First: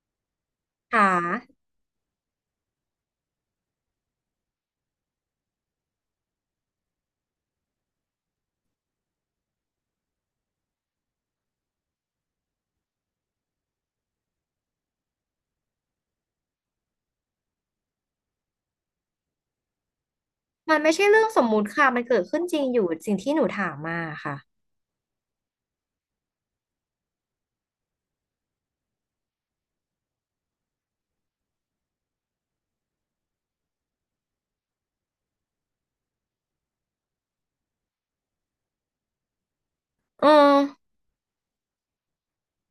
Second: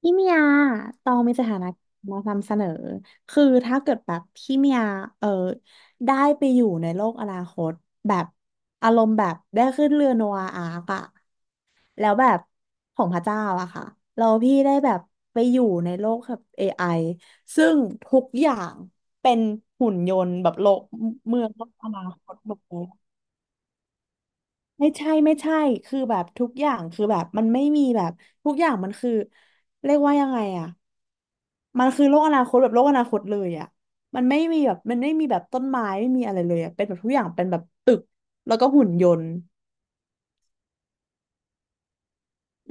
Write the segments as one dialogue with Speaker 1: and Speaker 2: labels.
Speaker 1: พี่เมีย
Speaker 2: ค่
Speaker 1: ตองมีสถา
Speaker 2: ะ
Speaker 1: นะมานำเสนอ คือถ้าเกิดแบบพี่เมียเออได้ไปอยู่ในโลกอนาคตแบบอารมณ์แบบได้ขึ้นเรือโนอาอาร์กอะแล้วแบบของพระเจ้าอะค่ะ เราพี่ได้แบบไปอยู่ในโลกแบบ AI ซึ่งทุกอย่างเป็นหุ่นยนต์แบบโล
Speaker 2: มัน
Speaker 1: ก
Speaker 2: ไม่ใช่เรื่อง
Speaker 1: เมื
Speaker 2: ส
Speaker 1: อ
Speaker 2: ม
Speaker 1: ง
Speaker 2: มุ
Speaker 1: โล
Speaker 2: ติ
Speaker 1: กอ
Speaker 2: ค่ะ
Speaker 1: นา
Speaker 2: มันเกิด
Speaker 1: คต
Speaker 2: ขึ้น
Speaker 1: หม
Speaker 2: จ
Speaker 1: ด
Speaker 2: ริง
Speaker 1: เล
Speaker 2: อยู่
Speaker 1: ย
Speaker 2: สิ่งที่หนูถามมาค่ะ
Speaker 1: ไม่ใช่ไม่ใช่คือแบบทุกอย่างคือแบบมันไม่มีแบบทุกอย่างมันคือเรียกว่ายังไงอะมันคือโลกอนาคตแบบโลกอนาคตเลยอะมันไม่มีแบบมันไม่มีแบบต้นไม้ไม่มีอะไรเลยอะเป็นแบบทุกอย่างเป็นแบบตึกแล้วก็หุ่นยนต์
Speaker 2: เออ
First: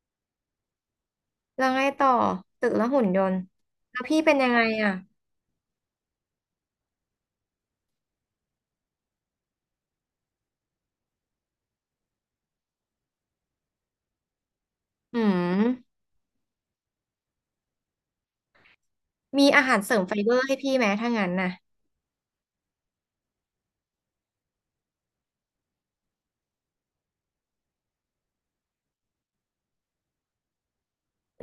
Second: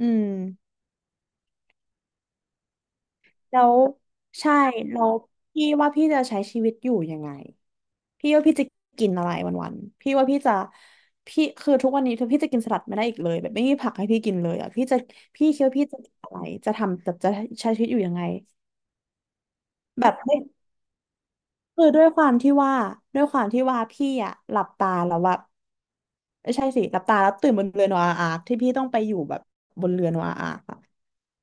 Speaker 1: อืม
Speaker 2: แล้วไงต่อตึกและหุ่นยนต์
Speaker 1: แล้ว
Speaker 2: แล้วพี่เป็นยัง
Speaker 1: ใช่
Speaker 2: ไงอ่ะ
Speaker 1: แล้วพี่ว่าพี่จะใช้ชีวิตอยู่ยังไงพี่ว่าพี่จะกินอะไรวันๆพี่ว่าพี่จะพี่คือทุกวันนี้คือพี่จะกินสลัดไม่ได้อีกเลยแบบไม่มีผักให้พี่กินเลยอ่ะพี่จะ
Speaker 2: อื
Speaker 1: พี่คิดว่าพี่จะ
Speaker 2: ม
Speaker 1: กินอะไรจะทำจะใช้ชีวิตอยู่ยังไง
Speaker 2: มีอาหารเสริม
Speaker 1: แบ
Speaker 2: ไฟ
Speaker 1: บ
Speaker 2: เบอ
Speaker 1: ไม่
Speaker 2: ร์ให้พี่ไหมถ้างั้นน่ะ
Speaker 1: คือด้วยความที่ว่าด้วยความที่ว่าพี่อ่ะหลับตาแล้วว่าไม่ใช่สิหลับตาแล้วตื่นบนเรือโนอาอาร์คที่พี่ต้องไปอยู่แบบบนเรือโนอาอาร์ค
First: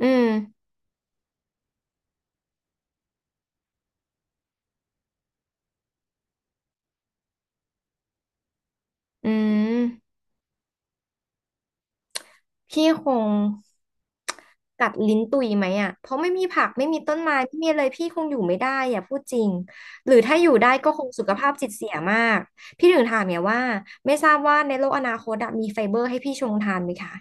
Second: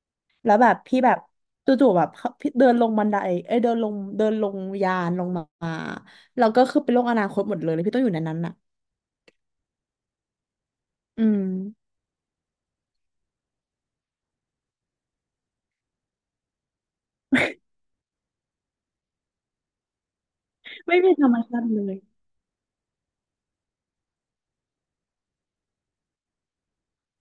Speaker 2: อื
Speaker 1: แล้ว
Speaker 2: ม
Speaker 1: แบบพี่แบบจู่ๆแบบพี่เดินลงบันไดเอ้ยเดินลงเดินลงยานลงมาแล้วก็คือเป็นโลกอนาคตหมดเลยแล้วพี่ต้องอยู่ในนั้นน่ะ
Speaker 2: อืม
Speaker 1: อืม
Speaker 2: พี่คงกัดลิ้นตุยไหมอ่ะเพราะไม่มีผักไม่มีต้นไม้ไม่มีอะไรพี่คงอยู่ไม่ได้อ่ะพูดจริงหรือถ้าอยู่ได้ก็
Speaker 1: ไม่
Speaker 2: คง
Speaker 1: มี
Speaker 2: สุ
Speaker 1: ธร
Speaker 2: ข
Speaker 1: รม
Speaker 2: ภาพ
Speaker 1: ชา
Speaker 2: จิ
Speaker 1: ติ
Speaker 2: ต
Speaker 1: เล
Speaker 2: เสีย
Speaker 1: ย
Speaker 2: มากพี่ถึงถามเนี่ยว่าไม่ทราบว่าในโลกอนาคตอะมีไฟเบอร์ให้พี่ชงทานไหมคะ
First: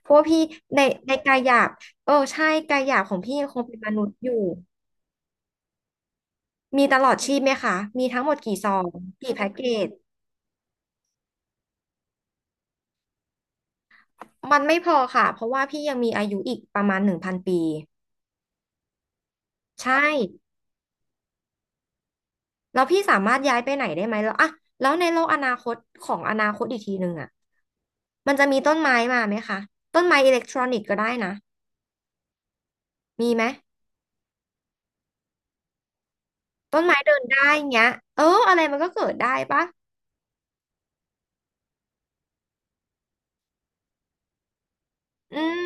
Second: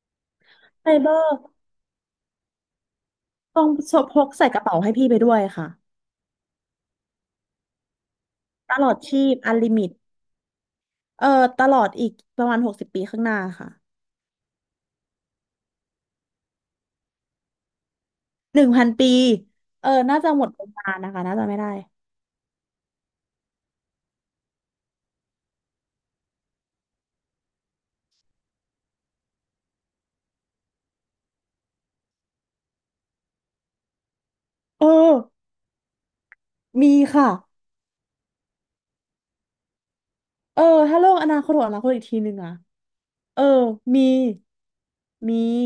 Speaker 2: เพราะว่าพี่ใน
Speaker 1: ไฟเบ
Speaker 2: ใน
Speaker 1: อ
Speaker 2: กา
Speaker 1: ร์
Speaker 2: ยหยาบเออใช่กายหยาบของพี่ยังค
Speaker 1: ต้
Speaker 2: ง
Speaker 1: อง
Speaker 2: เป็นมนุษ
Speaker 1: พ
Speaker 2: ย์อ
Speaker 1: ก
Speaker 2: ยู่
Speaker 1: ใส่กระเป๋าให้พี่ไปด้วยค่ะ
Speaker 2: มีตลอดชีพไหมคะมีทั้งหมดกี่ซอ
Speaker 1: ตล
Speaker 2: ง
Speaker 1: อดชี
Speaker 2: กี่
Speaker 1: พ
Speaker 2: แพ็ก
Speaker 1: อัน
Speaker 2: เก
Speaker 1: ลิมิ
Speaker 2: จ
Speaker 1: ตเออตลอดอีกประมาณ60 ปีข้างหน้าค่ะ
Speaker 2: มันไม่พอค่ะเพราะว่าพี่ยังมีอายุอีกประมาณหนึ่งพันปี
Speaker 1: 1,000 ปี
Speaker 2: ใช่
Speaker 1: น่าจะหมดประมาณนะคะน่าจะไม่ได้
Speaker 2: แล้วพี่สามารถย้ายไปไหนได้ไหมแล้วอะแล้วในโลกอนาคตของอนาคตอีกทีหนึ่งอะมันจะมีต้นไม้มาไหมคะต้นไม้อิเล็กทรอนิกส์ก็ได้นะมีไหม
Speaker 1: เออ
Speaker 2: ต้น
Speaker 1: มี
Speaker 2: ไม้เดิน
Speaker 1: ค่ะ
Speaker 2: ได้เงี้ยเอออะไรมันก็เกิดได้ปะ
Speaker 1: เออถ้าโลกอนาคตของอนาคตอีกทีหนึ่งอะเออมี
Speaker 2: อื
Speaker 1: มี
Speaker 2: ม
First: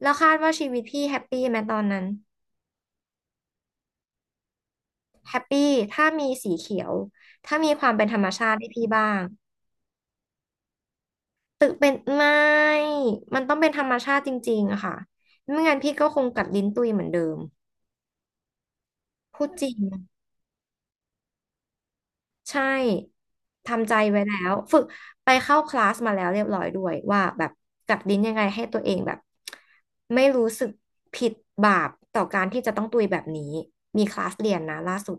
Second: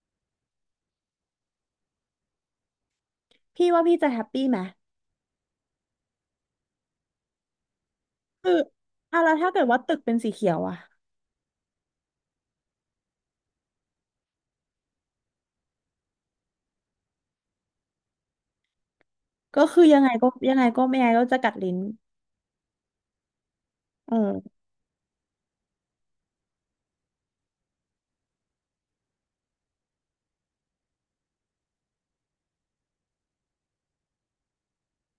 Speaker 2: แล้วคาดว่าชีวิตพี่แฮปปี้ไหมตอนนั้น
Speaker 1: พี่ว่าพี่จะแฮปปี้ไหม
Speaker 2: แฮปปี้ถ้ามีสีเขียวถ้ามีความเป็นธรรมชา
Speaker 1: คือ
Speaker 2: ติให้พี่บ้า
Speaker 1: อ่ะ
Speaker 2: ง
Speaker 1: แล้วถ้าเกิดว่าตึกเป็นสีเขียวอ่ะ
Speaker 2: ตึกเป็นไม่มันต้องเป็นธรรมชาติจริงๆอะค่ะไม่งั้นพี่ก็คงกัดลิ้นตุยเหมือนเดิมพูด
Speaker 1: ก็
Speaker 2: จริง
Speaker 1: คือยังไงก็ยังไงก็ไม่ไงก็จะกัดลิ้น
Speaker 2: ใช่ทำใจ
Speaker 1: เอ
Speaker 2: ไว้แล้ว
Speaker 1: อ
Speaker 2: ฝึกไปเข้าคลาสมาแล้วเรียบร้อยด้วยว่าแบบกัดลิ้นยังไงให้ตัวเองแบบไม่รู้สึกผิดบาปต่อการที่จะต้องตุยแบบนี้มีคลาสเรียนนะล่าสุด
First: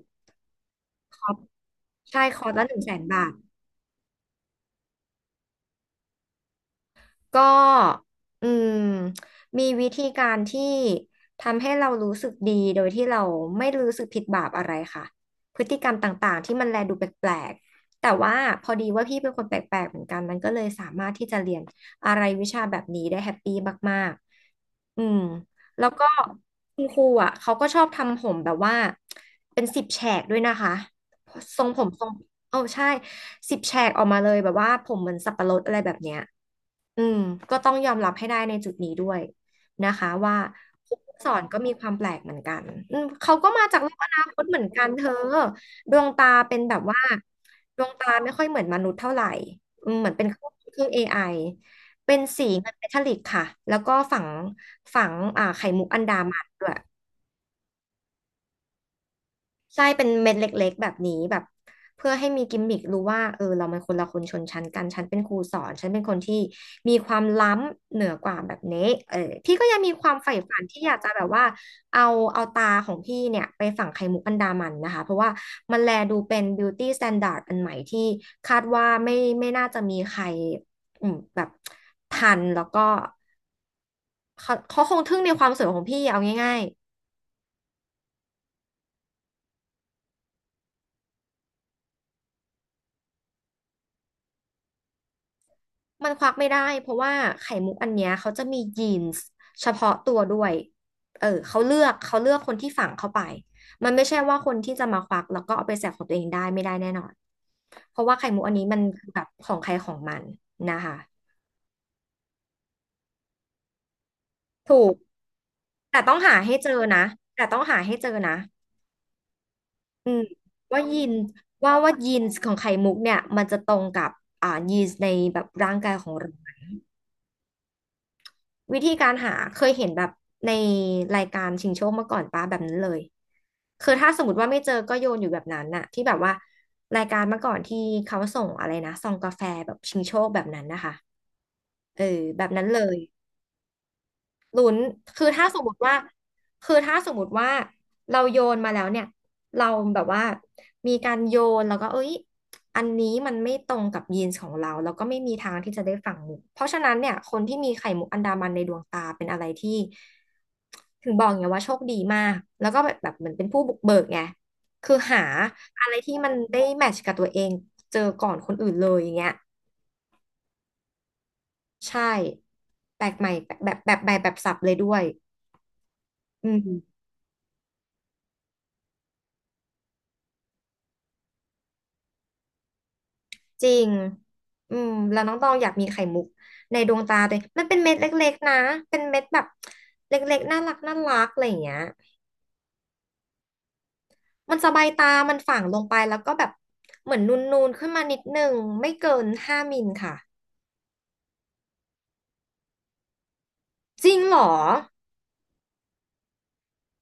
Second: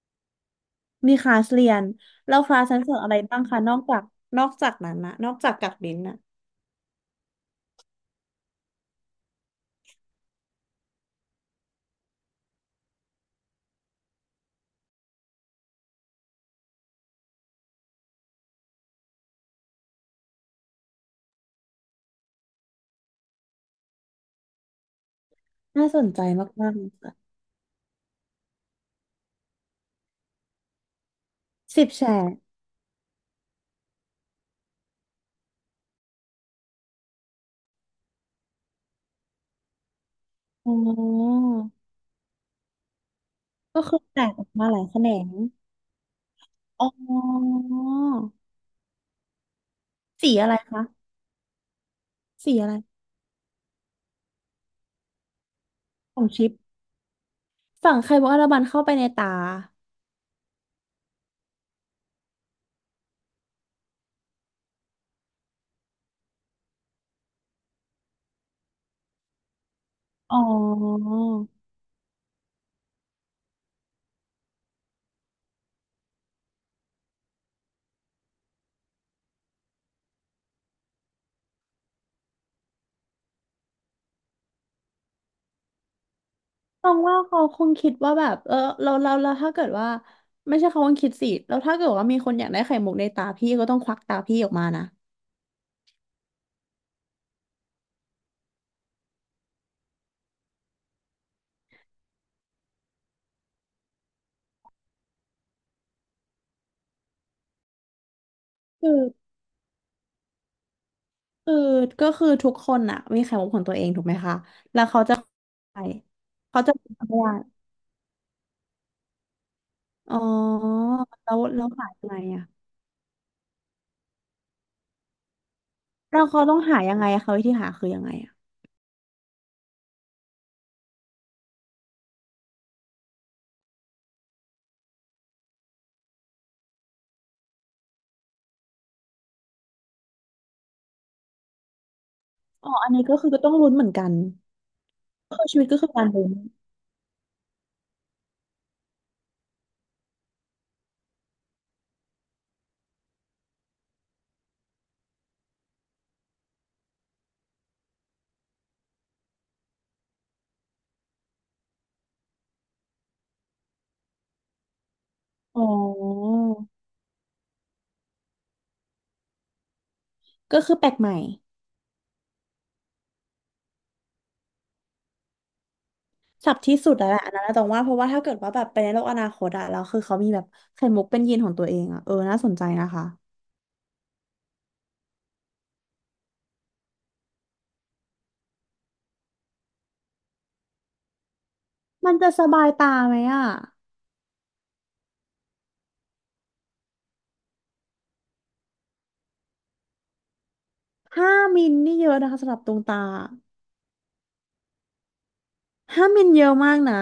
Speaker 1: มี
Speaker 2: ค
Speaker 1: ค
Speaker 2: อร์
Speaker 1: ลา
Speaker 2: ส
Speaker 1: สเรียน
Speaker 2: ใช่
Speaker 1: แล้
Speaker 2: ค
Speaker 1: ว
Speaker 2: อ
Speaker 1: ค
Speaker 2: ร์ส
Speaker 1: ลา
Speaker 2: ละ
Speaker 1: ส
Speaker 2: ห
Speaker 1: ฉั
Speaker 2: นึ่ง
Speaker 1: น
Speaker 2: แส
Speaker 1: สอน
Speaker 2: น
Speaker 1: อะไร
Speaker 2: บาท
Speaker 1: บ้างคะนอกจากนอกจากนั้นนะนอกจากกัดลิ้นนะ
Speaker 2: ก็อืมมีวิธีการที่ทำให้เรารู้สึกดีโดยที่เราไม่รู้สึกผิดบาปอะไรค่ะพฤติกรรมต่างๆที่มันแลดูแปลกๆแต่ว่าพอดีว่าพี่เป็นคนแปลกๆเหมือนกันมันก็เลยสามารถที่จะเรียนอะไรวิชาแบบนี้ได้แฮปปี้มากๆอืมแล้
Speaker 1: น่า
Speaker 2: ว
Speaker 1: ส
Speaker 2: ก็
Speaker 1: นใจมากๆ
Speaker 2: คุ
Speaker 1: เล
Speaker 2: ณ
Speaker 1: ย
Speaker 2: ครูอ่ะ
Speaker 1: ค่ะ
Speaker 2: เขาก็ชอบทำผมแบบว่าเป็นสิบแฉกด้วยนะคะทรงผ
Speaker 1: สิบ
Speaker 2: มท
Speaker 1: แฉ
Speaker 2: รง
Speaker 1: ก
Speaker 2: โอ้ใช่สิบแฉกออกมาเลยแบบว่าผมเหมือนสับปะรดอะไรแบบเนี้ยอืมก็ต้องยอมรับให้ได้ในจุดนี้ด้วยนะคะว่า
Speaker 1: อ๋
Speaker 2: ครูผู้สอ
Speaker 1: อ
Speaker 2: นก็มีความแปลกเหมือนกันอืมเขาก็มาจา
Speaker 1: ก็
Speaker 2: กโล
Speaker 1: คื
Speaker 2: ก
Speaker 1: อ
Speaker 2: อ
Speaker 1: แต
Speaker 2: นา
Speaker 1: ก
Speaker 2: ค
Speaker 1: อ
Speaker 2: ต
Speaker 1: อก
Speaker 2: เหมือ
Speaker 1: มา
Speaker 2: น
Speaker 1: หลา
Speaker 2: กั
Speaker 1: ย
Speaker 2: น
Speaker 1: แข
Speaker 2: เธ
Speaker 1: น
Speaker 2: อ
Speaker 1: ง
Speaker 2: ดวงตาเป็นแบบ
Speaker 1: อ๋อ
Speaker 2: ว่าดวงตาไม่ค่อยเหมือนมนุษย์เท่าไหร่อืมเหมือนเป็น
Speaker 1: สี
Speaker 2: เครื่
Speaker 1: อะ
Speaker 2: อง
Speaker 1: ไร
Speaker 2: เค
Speaker 1: คะ
Speaker 2: รื่อง AI เป็นสี
Speaker 1: สีอะ
Speaker 2: เงิน
Speaker 1: ไร
Speaker 2: เมทัลลิกค่ะแล้วก็ฝังไข่มุกอันดา
Speaker 1: ของ
Speaker 2: มัน
Speaker 1: ชิป
Speaker 2: ด้วย
Speaker 1: ฝั่งไคโบอาราบันเข้าไปในตา
Speaker 2: ใช่เป็นเม็ดเล็กๆแบบนี้แบบเพื่อให้มีกิมมิครู้ว่าเออเรามันคนละคนชนชั้นกันฉันเป็นครูสอนฉันเป็นคนที่มีความล้ำเหนือกว่าแบบนี้เออพี่ก็ยังมีความใฝ่
Speaker 1: อ๋
Speaker 2: ฝันที่อยาก
Speaker 1: อ
Speaker 2: จะแบบว่าเอาเอาตาของพี่เนี่ยไปฝังไข่มุกอันดามันนะคะเพราะว่ามันแลดูเป็น beauty standard อันใหม่ที่คาดว่าไม่น่าจะมีใครอืมแบบทันแล้วก็เขาคงทึ่งในความสวยของพี่เอาง่าย
Speaker 1: มองว่าเขาคงคิดว่าแบบเราถ้าเกิดว่าไม่ใช่เขาคงคิดสิแล้วถ้าเกิดว่ามีคนอยากได้ไข่มุกในตาพี่ก็ต้องควักตาพี่ออกมานะ
Speaker 2: มันควักไม่ได้เพราะว่าไข่มุกอันเนี้ยเขาจะมียีนส์เฉพาะตัวด้วยเออเขาเลือกคนที่ฝังเข้าไปมันไม่ใช่ว่าคนที่จะมาควักแล้วก็เอาไปแสกของตัวเองได้ไม่ได้แน่นอนเพราะว่าไข่มุกอันนี้มัน
Speaker 1: คือ
Speaker 2: คือแบบของใครของมันนะคะ
Speaker 1: คือก็คือทุกคนอะมีไข่มุกของตัวเองถูกไหมคะ
Speaker 2: ถูก
Speaker 1: ใช่
Speaker 2: แต่ต้องหาให้
Speaker 1: เขา
Speaker 2: เจอ
Speaker 1: จะไม่
Speaker 2: นะ
Speaker 1: ได้
Speaker 2: แต่ต้องหาให้เจอนะอื
Speaker 1: อ๋อ
Speaker 2: มว่ายีน
Speaker 1: แล้วแล้ว
Speaker 2: ว่า
Speaker 1: หา
Speaker 2: ว่า
Speaker 1: ยัง
Speaker 2: ยี
Speaker 1: ไง
Speaker 2: น
Speaker 1: อะ
Speaker 2: ของไข่มุกเนี่ยมันจะตรงกับยีนในแบบร่างกายของ
Speaker 1: เรา
Speaker 2: เรา
Speaker 1: เขาต้องหายังไงอะเขาวิธีหาคือยังไงอะ
Speaker 2: วิธีการหาเคยเห็นแบบในรายการชิงโชคมาก่อนป้าแบบนั้นเลยคือถ้าสมมติว่าไม่เจอก็โยนอยู่แบบนั้นน่ะที่แบบว่ารายการเมื่อก่อนที่เขาส่งอะไรนะซองกาแฟแบบชิงโชคแบบนั้นนะคะเออแบบนั้น
Speaker 1: อ๋อ
Speaker 2: เล
Speaker 1: อัน
Speaker 2: ย
Speaker 1: นี้ก็คือก็ต้องลุ้นเหมือนกัน
Speaker 2: ลุ้นคือ
Speaker 1: ก็
Speaker 2: ถ้า
Speaker 1: คือ
Speaker 2: ส
Speaker 1: ชี
Speaker 2: ม
Speaker 1: วิต
Speaker 2: ม
Speaker 1: ก็
Speaker 2: ติ
Speaker 1: คือ
Speaker 2: ว่า
Speaker 1: การลุ้น
Speaker 2: คือถ้าสมมติว่าเราโยนมาแล้วเนี่ยเราแบบว่ามีการโยนแล้วก็เอ้ยอันนี้มันไม่ตรงกับยีนส์ของเราแล้วก็ไม่มีทางที่จะได้ฝั่งมุกเพราะฉะนั้นเนี่ยคนที่มีไข่มุกอันดามันในดวงตาเป็นอะไรที่ถึงบอกไงว่าโชคดีมากแล้วก็แบบแบบเหมือนเป็นผู้บุกเบิกไงคือหา
Speaker 1: อ๋อ
Speaker 2: อะไรที่มันได้แมทช์กับตัวเองเจอก่อนคนอื่นเลยอย่างเงี้ย
Speaker 1: ก็คือแปลกใหม่
Speaker 2: ใช่แปลกใหม่แบบสับเลยด้วยอื
Speaker 1: สับ
Speaker 2: ม
Speaker 1: ที่สุดแล้วแหละอันนั้นนะตรงว่าเพราะว่าถ้าเกิดว่าแบบไปในโลกอนาคตอะแล้วคือเขามีแบบไข่มุกเป็นยีนของตัวเองอะน่าสนใจนะคะ
Speaker 2: จริงอืมแล้วน้องตองอยากมีไข่มุกในดวงตาตัวเองมันเป็นเม็ดเล็กๆนะ เป็นเม็ดแบบเล็กๆน่ารักน่ารักอะไรอย่างเงี้ย
Speaker 1: มันจะสบายตาไหมอะ
Speaker 2: มันสบายตามันฝังลงไปแล้วก็แบบเหมือนนูนๆขึ้นมานิดนึงไม่เกินห้ามิลค่ะ
Speaker 1: ห้ามิลนี่เยอะนะคะสำหรับดวงตา
Speaker 2: จริงเหรอ
Speaker 1: ห้ามิลเยอะมากนะ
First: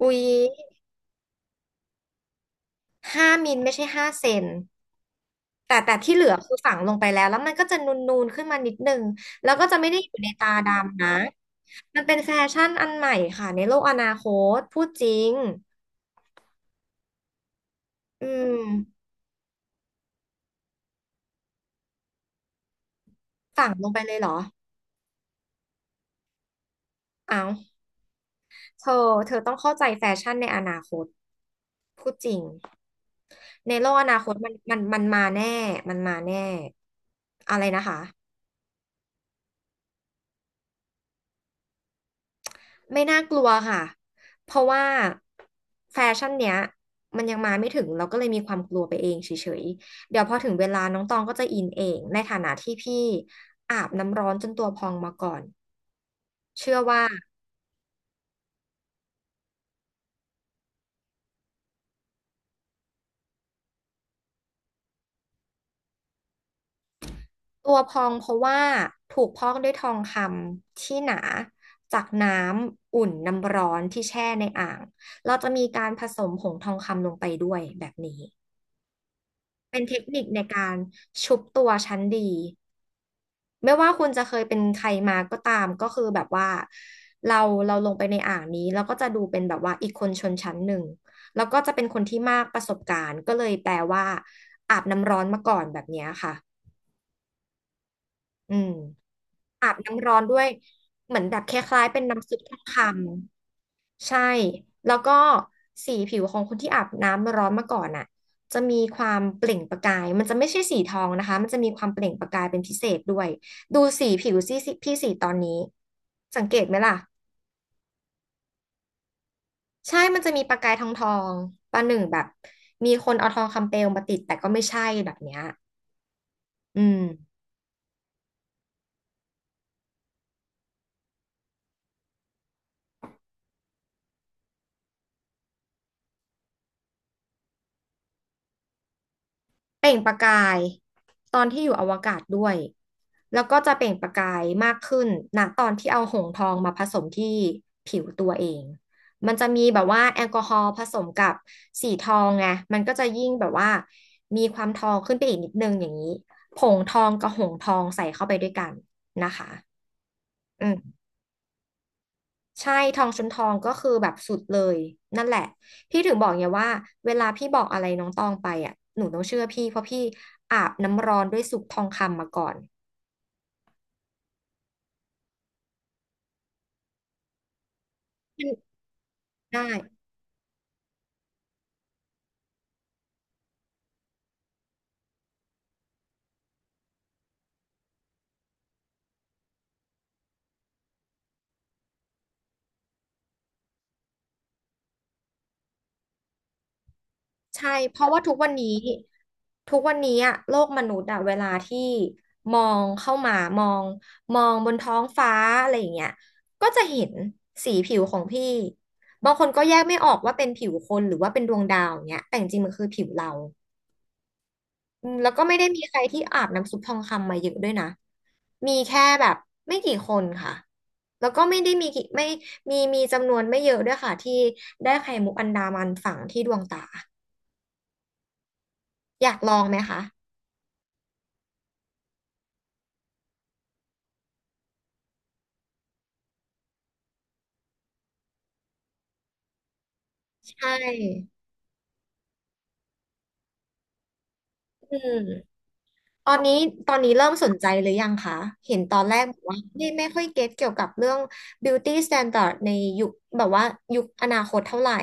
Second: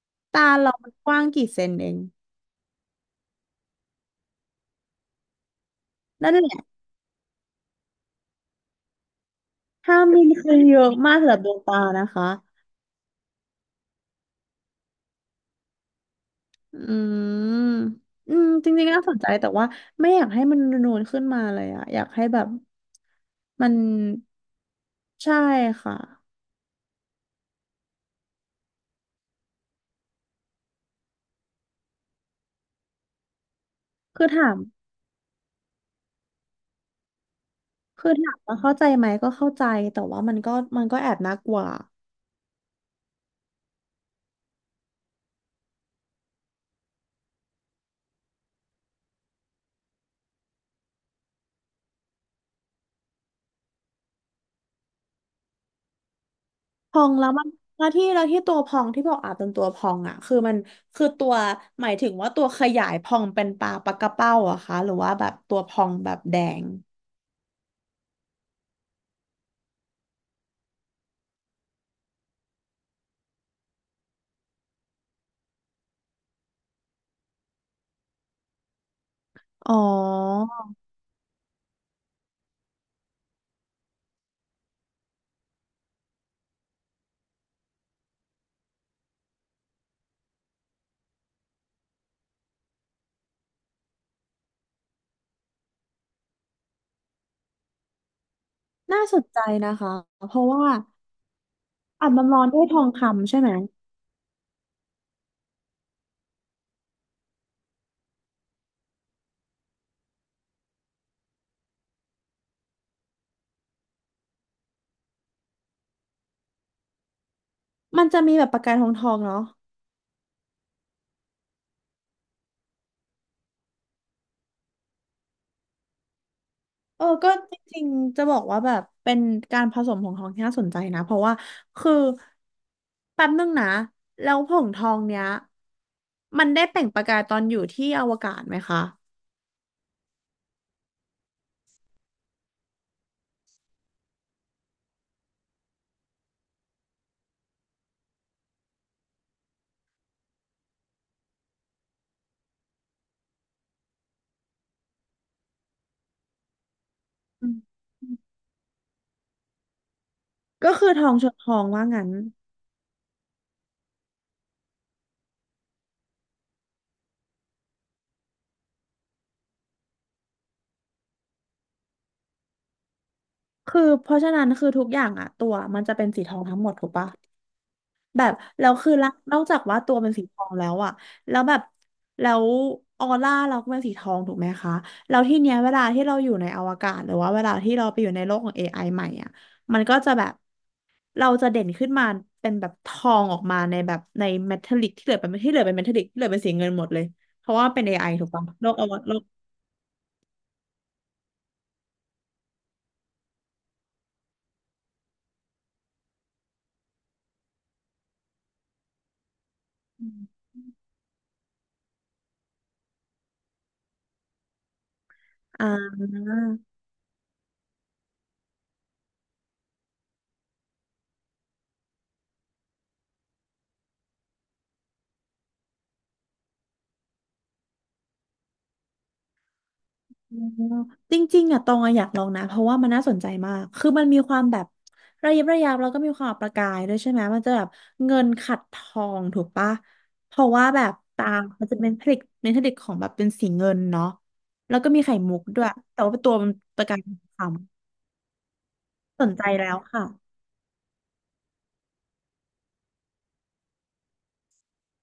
Speaker 2: อุ๊ย
Speaker 1: ตาเรามันกว้างกี่เซนเอง
Speaker 2: 5 มิลไม่ใช่5 เซนแต่ที่เหลื
Speaker 1: นั่
Speaker 2: อ
Speaker 1: นแห
Speaker 2: คือ
Speaker 1: ละ
Speaker 2: ฝังลงไปแล้วแล้วมันก็จะนูนๆขึ้นมานิดนึงแล้วก็จะไม่ได้
Speaker 1: ห้า
Speaker 2: อยู่
Speaker 1: มิ
Speaker 2: ใน
Speaker 1: ล
Speaker 2: ตา
Speaker 1: คือเยอะ
Speaker 2: ดำนะ
Speaker 1: มากสำหรับดวงตา
Speaker 2: มัน
Speaker 1: นะ
Speaker 2: เป็น
Speaker 1: คะ
Speaker 2: แฟชั่นอันใหม่ค่ะในโลกอนาคตพูดจริง
Speaker 1: อืม
Speaker 2: อื
Speaker 1: อืมจริงๆ
Speaker 2: ม
Speaker 1: น่าสนใจแต่ว่าไม่อยากให้มันนูนขึ้นมาเลยอะอยากให้แบบมั
Speaker 2: ฝัง
Speaker 1: น
Speaker 2: ลงไปเลยเหรอ
Speaker 1: ใช่ค่ะ
Speaker 2: อ้าวเธอ เธอต้องเข้าใจแฟชั่นในอนาคต พูดจริง ในโลกอนา
Speaker 1: คื
Speaker 2: ค
Speaker 1: อ
Speaker 2: ต
Speaker 1: ถา
Speaker 2: มัน
Speaker 1: ม
Speaker 2: มันมันมาแน่มันมาแน่ อะไรนะคะ
Speaker 1: คือถามว่าเข้าใจไหมก็เข้าใจแต่ว่ามันก็มันก็แอบน่ากลัว
Speaker 2: ไม่น่ากลัวค่ะ เพราะว่าแฟชั่นเนี้ยมันยังมาไม่ถึงเราก็เลยมีความกลัวไปเองเฉยๆ เดี๋ยวพอถึงเวลาน้องตองก็จะอินเอง ในฐานะที่พี่อาบน้ำร้อนจนตัวพองมาก่อนเชื่อ
Speaker 1: พ
Speaker 2: ว่า
Speaker 1: องแล้วมันแล้วที่แล้วที่ตัวพองที่บอกอาจเป็นตัวพองอ่ะคือมันคือหมายถึงว่าตัวขยายพองเป็นปลาปลากระเป้าอะคะหรือว่าแบบตัวพองแบบแดง
Speaker 2: ตัวพองเพราะว่าถูกพอกด้วยทองคำที่หนาจากน้ำอุ่นน้ำร้อนที่แช่ในอ่างเราจะมีการผสมผงทองคำลงไปด้วยแบบนี้
Speaker 1: อ๋อ
Speaker 2: เป็นเทคนิคในการชุบตัวชั้นดีไม่ว่าคุณจะเคยเป็นใครมาก็ตามก็คือแบบว่าเราเราลงไปในอ่างนี้เราก็จะดูเป็นแบบว่าอีกคนชนชั้นหนึ่งแล้วก็จะเป็นคนที่มากประสบการณ์ก็เลยแปลว่าอาบน้ำร้อนมาก่อนแบบเนี้ยค่ะอืม
Speaker 1: น่าสนใจ
Speaker 2: อา
Speaker 1: นะ
Speaker 2: บ
Speaker 1: คะ
Speaker 2: น้ำร้อน
Speaker 1: เพ
Speaker 2: ด้ว
Speaker 1: ราะ
Speaker 2: ย
Speaker 1: ว่า
Speaker 2: เหมือนแบบคล้ายๆเป็น
Speaker 1: อาจมัน
Speaker 2: น้ำซุ
Speaker 1: ร้
Speaker 2: ป
Speaker 1: อน
Speaker 2: ทอ
Speaker 1: ด้
Speaker 2: ง
Speaker 1: วย
Speaker 2: ค
Speaker 1: ทองคำใช่ไหม
Speaker 2: ำใช่แล้วก็สีผิวของคนที่อาบน้ำร้อนมาก่อนอ่ะจะมีความเปล่งประกายมันจะไม่ใช่สีทองนะคะมันจะมีความเปล่งประกายเป็นพิเศษด้วยดูสีผิวสิพี่สีตอนนี้สังเกตไหมล่ะ
Speaker 1: มันจะมีแบบประกายทองทองเนาะ
Speaker 2: ใช่มันจะมีประกายทองทองประหนึ่งแบบมีคนเอาทองคำเปลวมาติดแต่ก็ไม่ใช่แบบเนี้ยอืม
Speaker 1: ก็จริงๆจะบอกว่าแบบเป็นการผสมของทองที่น่าสนใจนะเพราะว่าคือแป๊บนึงนะแล้วผงทองเนี้ยมันได้เปล่งประกายตอนอยู่ที่อวกาศไหมคะ
Speaker 2: เปล่งประกายตอนที่อยู่อวกาศด้วยแล้วก็จะเปล่งประกายมากขึ้นณตอนที่เอาหงส์ทองมาผสมที่ผิวตัวเองมันจะมีแบบว่าแอลกอฮอล์ผสมกับสีทองไงมันก็จะยิ่งแบบว่ามีความทองขึ้นไปอีกนิดนึงอย่างนี้ผงทองกับห
Speaker 1: อื
Speaker 2: งส์ทอ
Speaker 1: ม
Speaker 2: งใส่เข้าไปด้วยกันนะคะอื
Speaker 1: ก็คือท
Speaker 2: ม
Speaker 1: องชนทองว่างั้น
Speaker 2: ใช่ทองชนทองก็คือแบบสุดเลยนั่นแหละพี่ถึงบอกไงว่าเวลาพี่บอกอะไรน้องตองไปอ่ะหนูต้องเชื่อพี่เพราะพี่อาบน้ำร้อนด้วยสุกทองคำมาก่อน
Speaker 1: คือเพราะฉะนั้นคือทุกอย่างอะตัวมันจะเป็นสีทองทั้งหมดถูกปะ แบบ
Speaker 2: มัน
Speaker 1: แล้วคือละนอกจา
Speaker 2: ได้
Speaker 1: กว่าตัวเป็นสีทองแล้วอะแล้วแบบแล้วออร่าเราก็เป็นสีทองถูกไหมคะแล้วที่เนี้ยเวลาที่เราอยู่ในอวกาศหรือว่าเวลาที่เราไปอยู่ในโลกของ a อไอใหม่อะมันก็จะแบบเราจะเด่นขึ้นมาเป็นแบบทองออกมาในแบบในเมทัลลิกที่เหลือเป็นที่เหลือเป็นเมทัลลิกที่เหลือเป็นสีเงินหมดเลยเพราะว่า
Speaker 2: ใช่
Speaker 1: เป็น
Speaker 2: เพ
Speaker 1: AI
Speaker 2: ราะว่า
Speaker 1: ถูก
Speaker 2: ทุก
Speaker 1: ปะ
Speaker 2: วัน
Speaker 1: โล
Speaker 2: นี้
Speaker 1: กอวโลก
Speaker 2: ทุกวันนี้อะโลกมนุษย์อะเวลาที่มองเข้ามามองมองบนท้องฟ้าอะไรอย่างเงี้ยก็จะเห็นสีผิวของพี่บางคนก็แยกไม่ออกว่าเป็นผิวคนหรือว่าเป็นดวงดาวอย่างเงี้ยแต่จริงๆมันคือผิวเรา อืมแล้วก็ไม่
Speaker 1: อ่
Speaker 2: ได้มีใครที่อาบน้ำ
Speaker 1: า
Speaker 2: ซุปทองคำมาเยอะด้วยนะ มีแค่แบบไม่กี่คนค่ะ แล้วก็ไม่ได้มีกี่ไม่มีจำนวนไม่เยอะด้วยค่ะที่ได้ไข่มุกอันดามันฝังที่ดวงตาอยากลองไหมคะ
Speaker 1: อ๋อจริงๆอ่ะตองอะอยากลองนะเพราะว่ามันน่าสนใจมากคือมันมีความแบบระยิบระยับแล้วก็มีความประกายด้วยใช่ไหมมันจะแบบเงินขัดทองถูกปะเพราะว่า
Speaker 2: ใช่
Speaker 1: แบบตามันจะเป็นผลิตเป็นผลิตของแบบเป็นสีเงินเนาะแล้วก็
Speaker 2: อื
Speaker 1: มีไข่
Speaker 2: ม
Speaker 1: มุกด้วยแต่ว่า
Speaker 2: ต
Speaker 1: ตั
Speaker 2: อ
Speaker 1: ว
Speaker 2: น
Speaker 1: มัน
Speaker 2: นี้
Speaker 1: ประ
Speaker 2: ตอ
Speaker 1: กาย
Speaker 2: นนี้
Speaker 1: เป็น
Speaker 2: เริ่ม
Speaker 1: ทอ
Speaker 2: สน
Speaker 1: งค
Speaker 2: ใจหรือยังคะเห็นตอนแร
Speaker 1: ำส
Speaker 2: ก
Speaker 1: น
Speaker 2: บอ
Speaker 1: ใจ
Speaker 2: กว่า
Speaker 1: แล้ว
Speaker 2: ไม่
Speaker 1: ค่ะ
Speaker 2: ไม่ค่อยเก็ตเกี่ยวกับเรื่อง beauty standard ในยุคแบบว่ายุคอนาคตเท่าไหร่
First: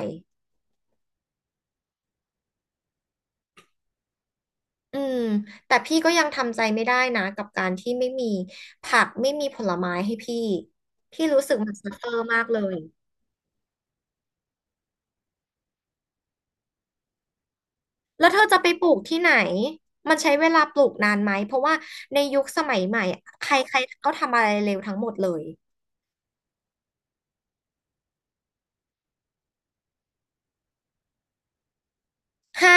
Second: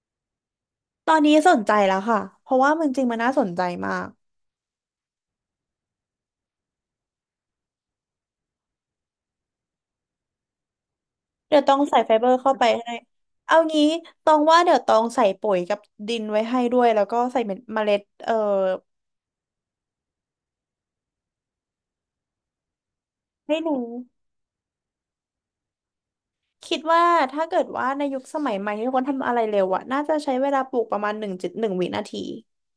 Speaker 1: ตอนนี้สนใจแล้วค่ะเพราะว่ามันจริงมันน่าสนใจมาก
Speaker 2: อืมแต่พี่ก็ยังทำใจไม่ได้นะกับการที่ไม่มีผักไม่มีผลไม้ให้พี่พี่รู้สึก
Speaker 1: เดี๋ยว
Speaker 2: มัน
Speaker 1: ต้อง
Speaker 2: ซัฟ
Speaker 1: ใส่
Speaker 2: เฟอ
Speaker 1: ไฟ
Speaker 2: ร์
Speaker 1: เบอ
Speaker 2: มา
Speaker 1: ร์
Speaker 2: ก
Speaker 1: เข้า
Speaker 2: เล
Speaker 1: ไป
Speaker 2: ย
Speaker 1: ให้เอางี้ตองว่าเดี๋ยวตองใส่ปุ๋ยกับดินไว้ให้ด้วยแล้วก็ใส่เม็ดเมล็ด
Speaker 2: แล้วเธอจะไปปลูกที่ไหนมันใช้เวลาปลูกนานไหมเพราะว่าในยุคสมัยใหม่อะใคร
Speaker 1: ไม่
Speaker 2: ใคร
Speaker 1: รู้
Speaker 2: ก็ทำอะไรเร็วทั้งหมดเลย
Speaker 1: คิดว่าถ้าเกิดว่าในยุคสมัยใหม่ที่คนทำอะไรเร็วอะน่าจะใช้เวลาปลูกประมาณ1.1 วินาที
Speaker 2: ฮะ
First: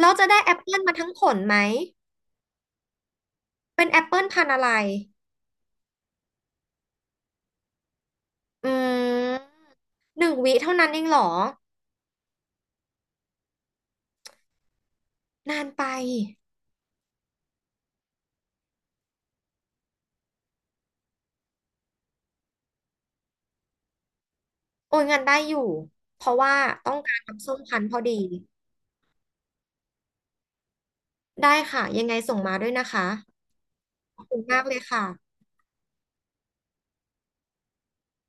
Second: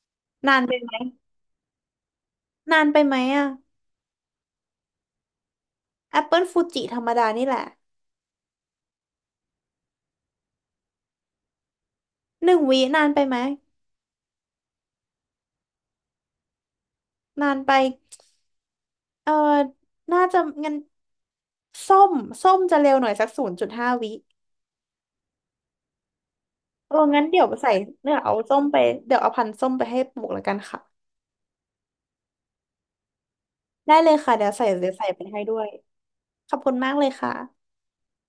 Speaker 2: เราจะได้แอ
Speaker 1: นา
Speaker 2: ป
Speaker 1: นไป
Speaker 2: เปิล
Speaker 1: ไห
Speaker 2: มา
Speaker 1: ม
Speaker 2: ทั้งผลไหม
Speaker 1: นานไปไหมอะ
Speaker 2: เป็นแอปเปิลพันธุ์อะไร
Speaker 1: แอปเปิลฟูจิธรรมดานี่แหละ
Speaker 2: อืม1 วิเท่านั้นเองเหรอ
Speaker 1: หนึ่งวินานไปไหม
Speaker 2: นานไป
Speaker 1: นานไปเออน่าจะงั้นส้มส้มจะเร็วหน่อยสัก0.5 วิ
Speaker 2: โอ้ยงานได้อยู่เพราะว่าต้อ
Speaker 1: เออ
Speaker 2: งการ
Speaker 1: งั้นเดี๋ย
Speaker 2: น้ำ
Speaker 1: ว
Speaker 2: ส้ม
Speaker 1: ใส่
Speaker 2: คั้นพอดี
Speaker 1: เดี๋ยวเอาส้มไปเดี๋ยวเอาพันธุ์ส้มไปให้ปลูกแล้วกันค่ะ
Speaker 2: ได้ค่ะยังไงส่งมาด้วยนะคะ
Speaker 1: ได้เลย
Speaker 2: ขอบ
Speaker 1: ค่ะ
Speaker 2: คุณ
Speaker 1: เดี๋ยว
Speaker 2: มาก
Speaker 1: ใส่
Speaker 2: เลย
Speaker 1: เดี๋ยว
Speaker 2: ค่ะ
Speaker 1: ใส่ไปให้ด้วยขอบคุณมากเลยค่ะ